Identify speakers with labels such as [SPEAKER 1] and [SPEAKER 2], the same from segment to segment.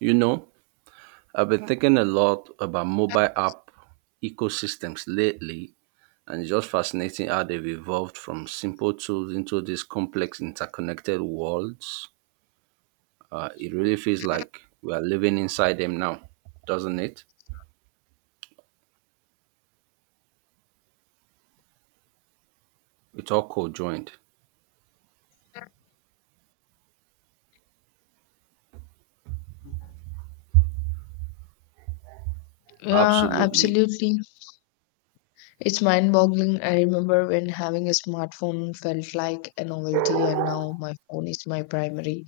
[SPEAKER 1] You know, I've been thinking a lot about mobile app ecosystems lately, and it's just fascinating how they've evolved from simple tools into these complex interconnected worlds. It really feels like we are living inside them now, doesn't it? It's all co-joined.
[SPEAKER 2] Yeah,
[SPEAKER 1] Absolutely.
[SPEAKER 2] absolutely. It's mind-boggling. I remember when having a smartphone felt like a novelty, and now my phone is my primary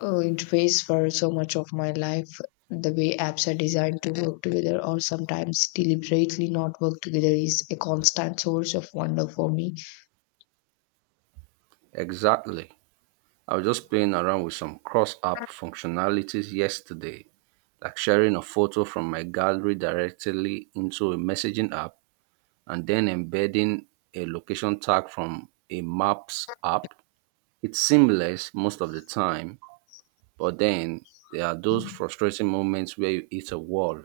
[SPEAKER 2] interface for so much of my life. The way apps are designed to work together or sometimes deliberately not work together is a constant source of wonder for me.
[SPEAKER 1] Exactly. I was just playing around with some cross-app functionalities yesterday, like sharing a photo from my gallery directly into a messaging app and then embedding a location tag from a maps app. It's seamless most of the time, but then there are those frustrating moments where you hit a wall.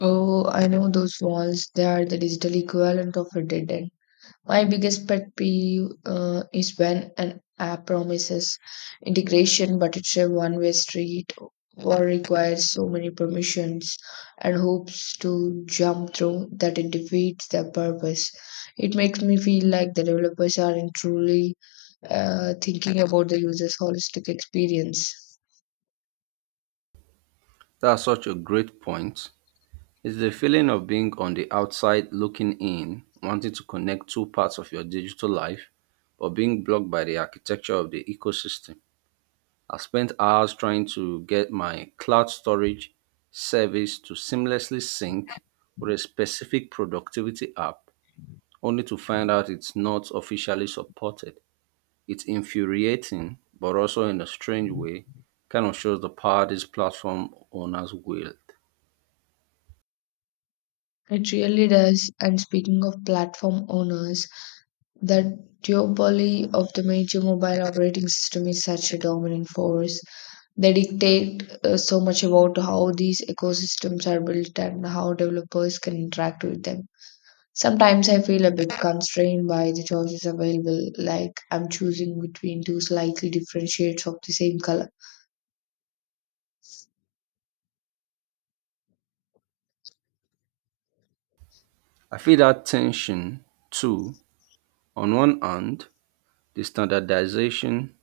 [SPEAKER 2] Oh, I know those walls. They are the digital equivalent of a dead end. My biggest pet peeve is when an app promises integration, but it's a one way street or requires so many permissions and hoops to jump through that it defeats their purpose. It makes me feel like the developers aren't truly thinking about the user's holistic experience.
[SPEAKER 1] That's such a great point. It's the feeling of being on the outside looking in, wanting to connect two parts of your digital life, but being blocked by the architecture of the ecosystem. I spent hours trying to get my cloud storage service to seamlessly sync with a specific productivity app, only to find out it's not officially supported. It's infuriating, but also in a strange way, kind of shows the power these platform owners wield.
[SPEAKER 2] It really does. And speaking of platform owners, the duopoly of the major mobile operating system is such a dominant force. They dictate so much about how these ecosystems are built and how developers can interact with them. Sometimes I feel a bit constrained by the choices available, like I'm choosing between two slightly different shades of the same color.
[SPEAKER 1] I feel that tension too. On one hand, the standardization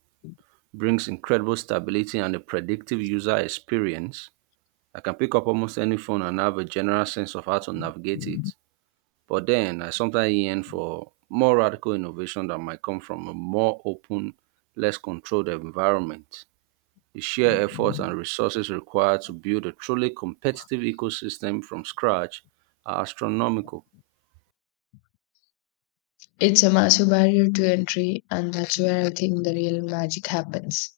[SPEAKER 1] brings incredible stability and a predictive user experience. I can pick up almost any phone and have a general sense of how to navigate it. But then I sometimes yearn for more radical innovation that might come from a more open, less controlled environment. The sheer effort and resources required to build a truly competitive ecosystem from scratch are astronomical.
[SPEAKER 2] It's a massive barrier to entry, and that's where I think the real magic happens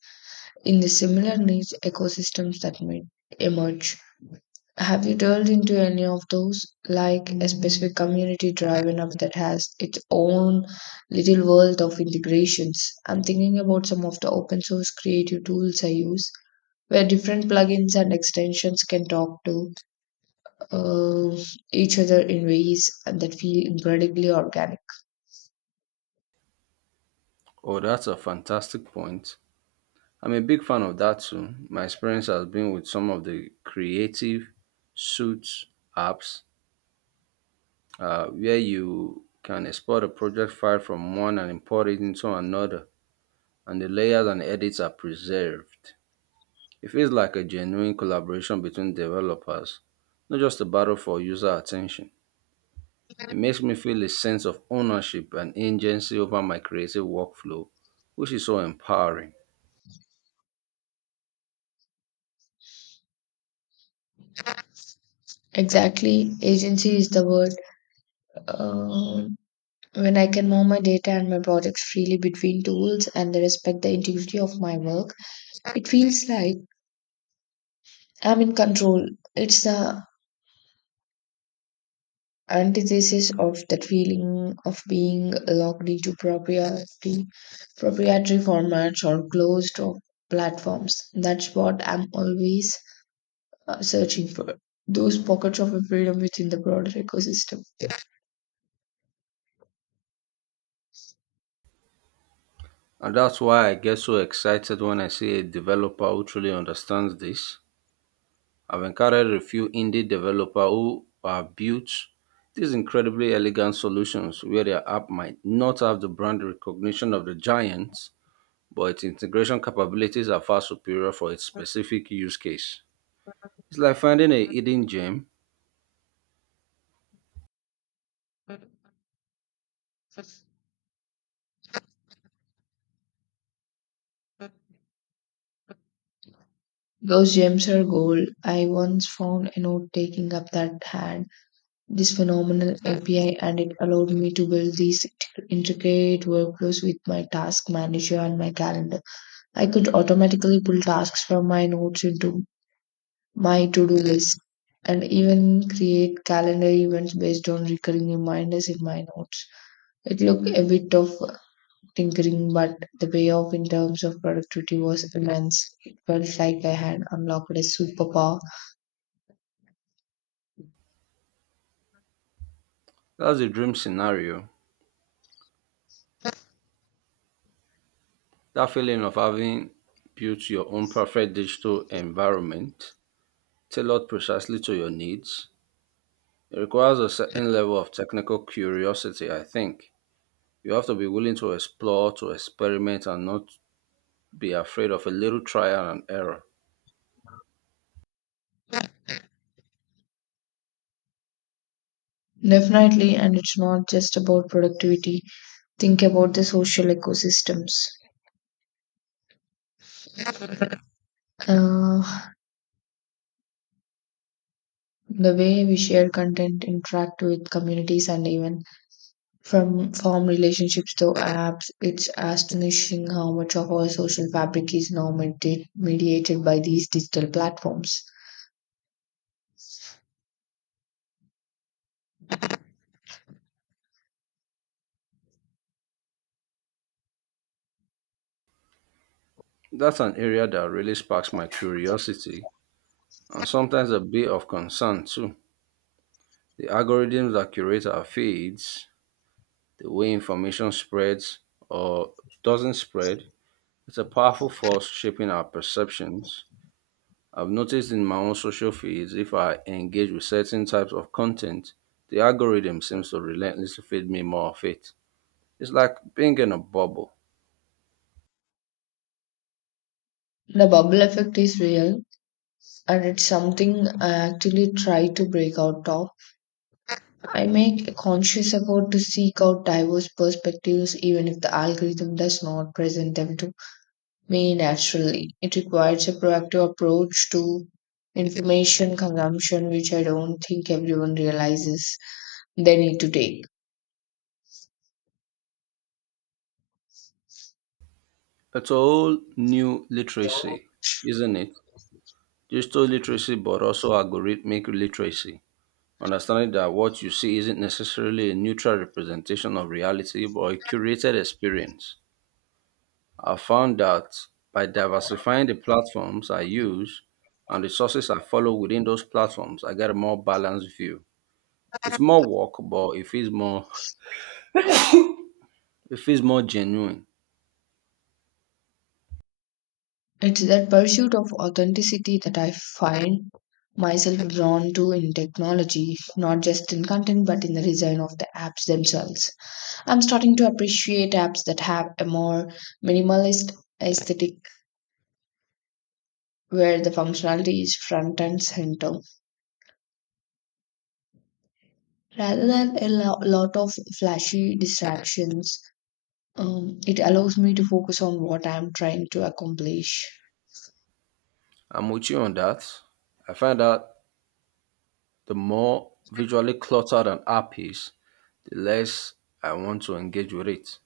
[SPEAKER 2] in the similar niche ecosystems that may emerge. Have you delved into any of those, like a specific community driven app that has its own little world of integrations? I'm thinking about some of the open source creative tools I use, where different plugins and extensions can talk to uh, each other in ways that feel incredibly organic.
[SPEAKER 1] Oh, that's a fantastic point. I'm a big fan of that too. My experience has been with some of the creative suits apps, where you can export a project file from one and import it into another, and the layers and edits are preserved. It feels like a genuine collaboration between developers, not just a battle for user attention. It makes me feel a sense of ownership and agency over my creative workflow, which is so empowering.
[SPEAKER 2] Exactly, agency is the word. Um when I can move my data and my projects freely between tools and respect the integrity of my work, it feels like I'm in control. It's the antithesis of that feeling of being locked into proprietary formats or closed or platforms. That's what I'm always searching for. Those pockets of freedom within the broader ecosystem.
[SPEAKER 1] And that's why I get so excited when I see a developer who truly understands this. I've encountered a few indie developers who have built these incredibly elegant solutions where their app might not have the brand recognition of the giants, but its integration capabilities are far superior for its specific use case. It's like finding a hidden gem.
[SPEAKER 2] Those gems are gold. I once found a note taking up that had this phenomenal API and it allowed me to build these intricate workflows with my task manager and my calendar. I could automatically pull tasks from my notes into my to do list and even create calendar events based on recurring reminders in my notes. It looked a bit of tinkering, but the payoff in terms of productivity was immense. It felt like I had unlocked a superpower.
[SPEAKER 1] That's the dream scenario. That feeling of having built your own perfect digital environment tailored precisely to your needs. It requires a certain level of technical curiosity, I think. You have to be willing to explore, to experiment, and not be afraid of a little trial and error.
[SPEAKER 2] Definitely, and it's not just about productivity, think about the social ecosystems. Uh, the way we share content, interact with communities, and even from farm relationships to apps, it's astonishing how much of our social fabric is now mediated by these digital platforms.
[SPEAKER 1] That's an area that really sparks my curiosity and sometimes a bit of concern too. The algorithms that curate our feeds, the way information spreads or doesn't spread, it's a powerful force shaping our perceptions. I've noticed in my own social feeds, if I engage with certain types of content, the algorithm seems to relentlessly feed me more of it. It's like being in a bubble.
[SPEAKER 2] The bubble effect is real and it's something I actually try to break out of. I make a conscious effort to seek out diverse perspectives even if the algorithm does not present them to me naturally. It requires a proactive approach to information consumption, which I don't think everyone realizes they need to take.
[SPEAKER 1] It's a whole new literacy, isn't it? Digital literacy, but also algorithmic literacy. Understanding that what you see isn't necessarily a neutral representation of reality, but a curated experience. I found that by diversifying the platforms I use and the sources I follow within those platforms, I get a more balanced view. It's more work, but it feels more genuine.
[SPEAKER 2] It's that pursuit of authenticity that I find myself drawn to in technology, not just in content, but in the design of the apps themselves. I'm starting to appreciate apps that have a more minimalist aesthetic where the functionality is front and center rather than a lot of flashy distractions. It allows me to focus on what I'm trying to accomplish.
[SPEAKER 1] I'm with you on that. I find that the more visually cluttered an app is, the less I want to engage with it.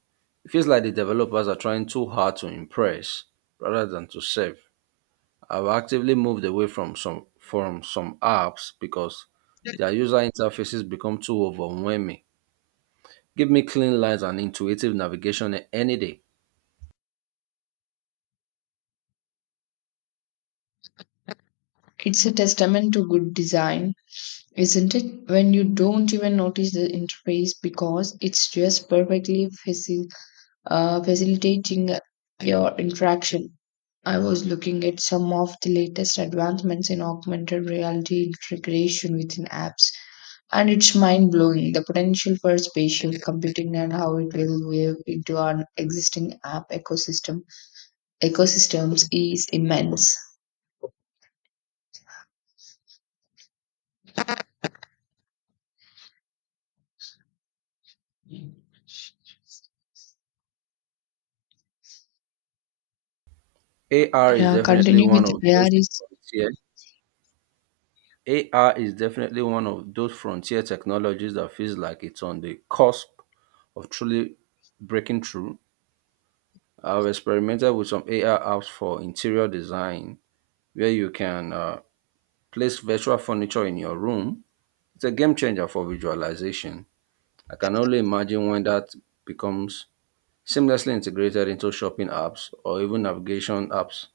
[SPEAKER 1] It feels like the developers are trying too hard to impress rather than to serve. I've actively moved away from some apps because their user interfaces become too overwhelming. Give me clean lines and intuitive navigation any day.
[SPEAKER 2] It's a testament to good design, isn't it? When you don't even notice the interface because it's just perfectly facilitating your interaction. I was looking at some of the latest advancements in augmented reality integration within apps, and it's mind blowing. The potential for spatial computing and how it will weave into our existing app ecosystem. Ecosystems is immense.
[SPEAKER 1] AR is
[SPEAKER 2] Yeah,
[SPEAKER 1] definitely
[SPEAKER 2] continue
[SPEAKER 1] one
[SPEAKER 2] with
[SPEAKER 1] of those
[SPEAKER 2] AR.
[SPEAKER 1] frontier. AR is definitely one of those frontier technologies that feels like it's on the cusp of truly breaking through. I've experimented with some AI apps for interior design where you can place virtual furniture in your room. It's a game changer for visualization. I can only imagine when that becomes seamlessly integrated into shopping apps or even navigation apps.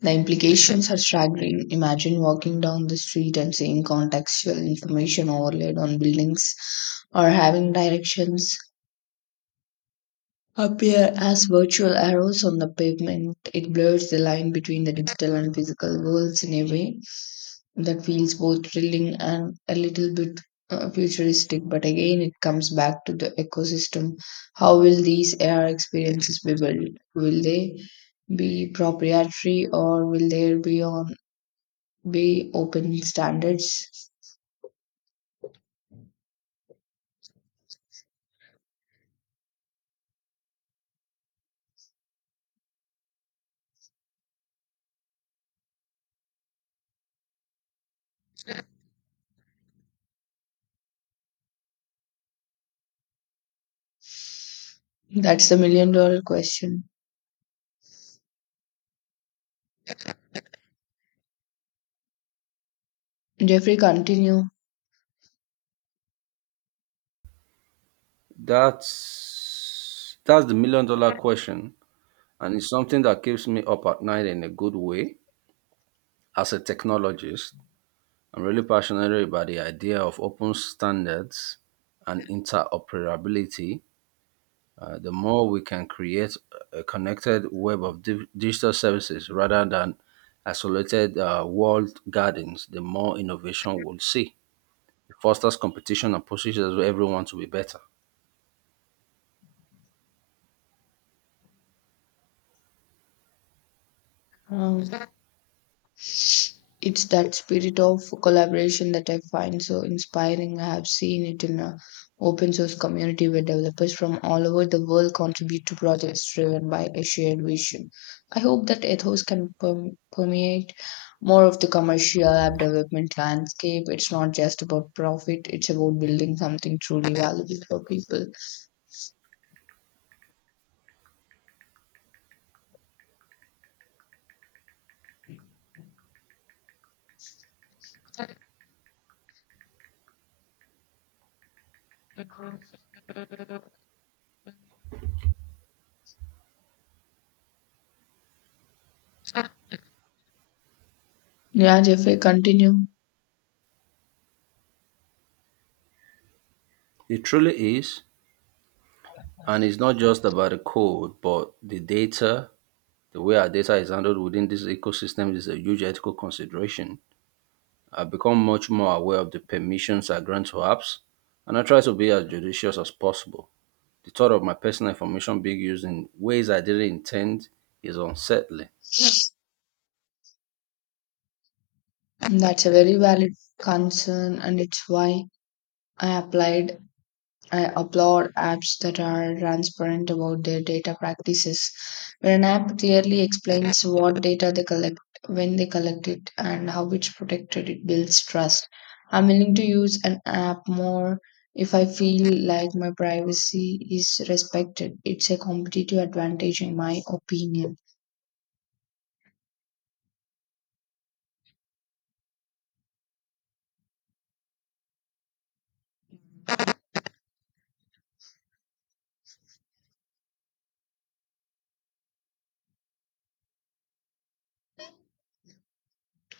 [SPEAKER 2] The implications are staggering. Imagine walking down the street and seeing contextual information overlaid on buildings or having directions appear as virtual arrows on the pavement. It blurs the line between the digital and physical worlds in a way that feels both thrilling and a little bit futuristic. But again, it comes back to the ecosystem. How will these AR experiences be built? Will they be proprietary or will there be on be open standards? That's the million dollar question. Jeffrey, continue.
[SPEAKER 1] That's the million dollar question, and it's something that keeps me up at night in a good way. As a technologist, I'm really passionate about the idea of open standards and interoperability. The more we can create a connected web of digital services rather than isolated, walled gardens, the more innovation we'll see. It fosters competition and pushes everyone to be better.
[SPEAKER 2] Um, it's that spirit of collaboration that I find so inspiring. I have seen it in a open source community where developers from all over the world contribute to projects driven by a shared vision. I hope that ethos can permeate more of the commercial app development landscape. It's not just about profit, it's about building something truly valuable for people. Yeah, Jeffrey, continue.
[SPEAKER 1] It truly is, and it's not just about the code, but the data. The way our data is handled within this ecosystem is a huge ethical consideration. I've become much more aware of the permissions I grant to apps, and I try to be as judicious as possible. The thought of my personal information being used in ways I didn't intend is unsettling.
[SPEAKER 2] That's a very valid concern, and it's why I applied. I applaud apps that are transparent about their data practices. When an app clearly explains what data they collect, when they collect it, and how it's protected, it builds trust. I'm willing to use an app more if I feel like my privacy is respected. It's a competitive advantage, in my opinion.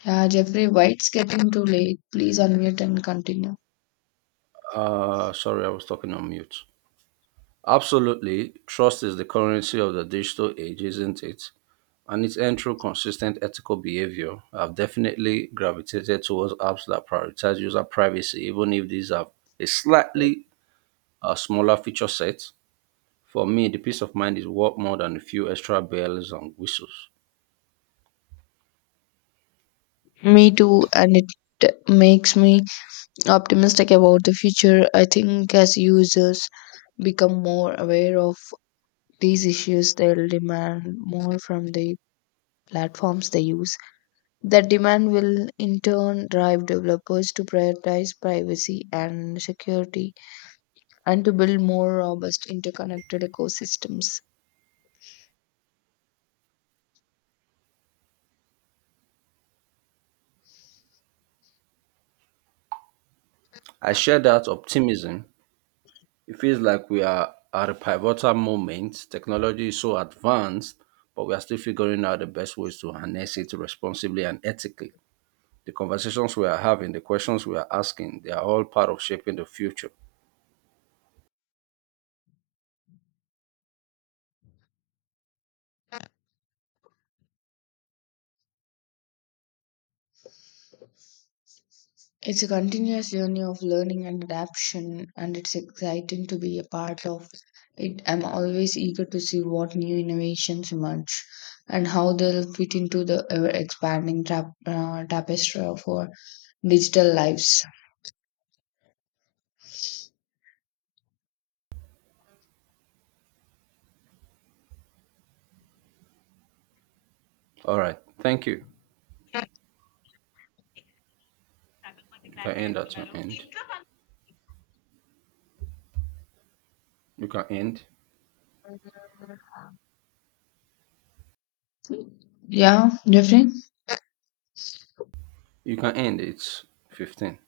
[SPEAKER 2] Yeah, Jeffrey, why it's getting too late? Please unmute and continue.
[SPEAKER 1] Sorry, I was talking on mute. Absolutely, trust is the currency of the digital age, isn't it? And it's and through consistent ethical behavior. I've definitely gravitated towards apps that prioritize user privacy, even if these have a slightly, smaller feature set. For me, the peace of mind is worth more than a few extra bells and whistles.
[SPEAKER 2] Me too, and it makes me optimistic about the future. I think as users become more aware of these issues, they'll demand more from the platforms they use. That demand will in turn drive developers to prioritize privacy and security and to build more robust interconnected ecosystems.
[SPEAKER 1] I share that optimism. It feels like we are at a pivotal moment. Technology is so advanced, but we are still figuring out the best ways to harness it responsibly and ethically. The conversations we are having, the questions we are asking, they are all part of shaping the future.
[SPEAKER 2] It's a continuous journey of learning and adaptation, and it's exciting to be a part of it. I'm always eager to see what new innovations emerge and how they'll fit into the ever expanding tapestry of our digital lives.
[SPEAKER 1] All right. Thank you. You can end at your end. You can end.
[SPEAKER 2] Yeah, Jeffrey?
[SPEAKER 1] You can end. It's 15.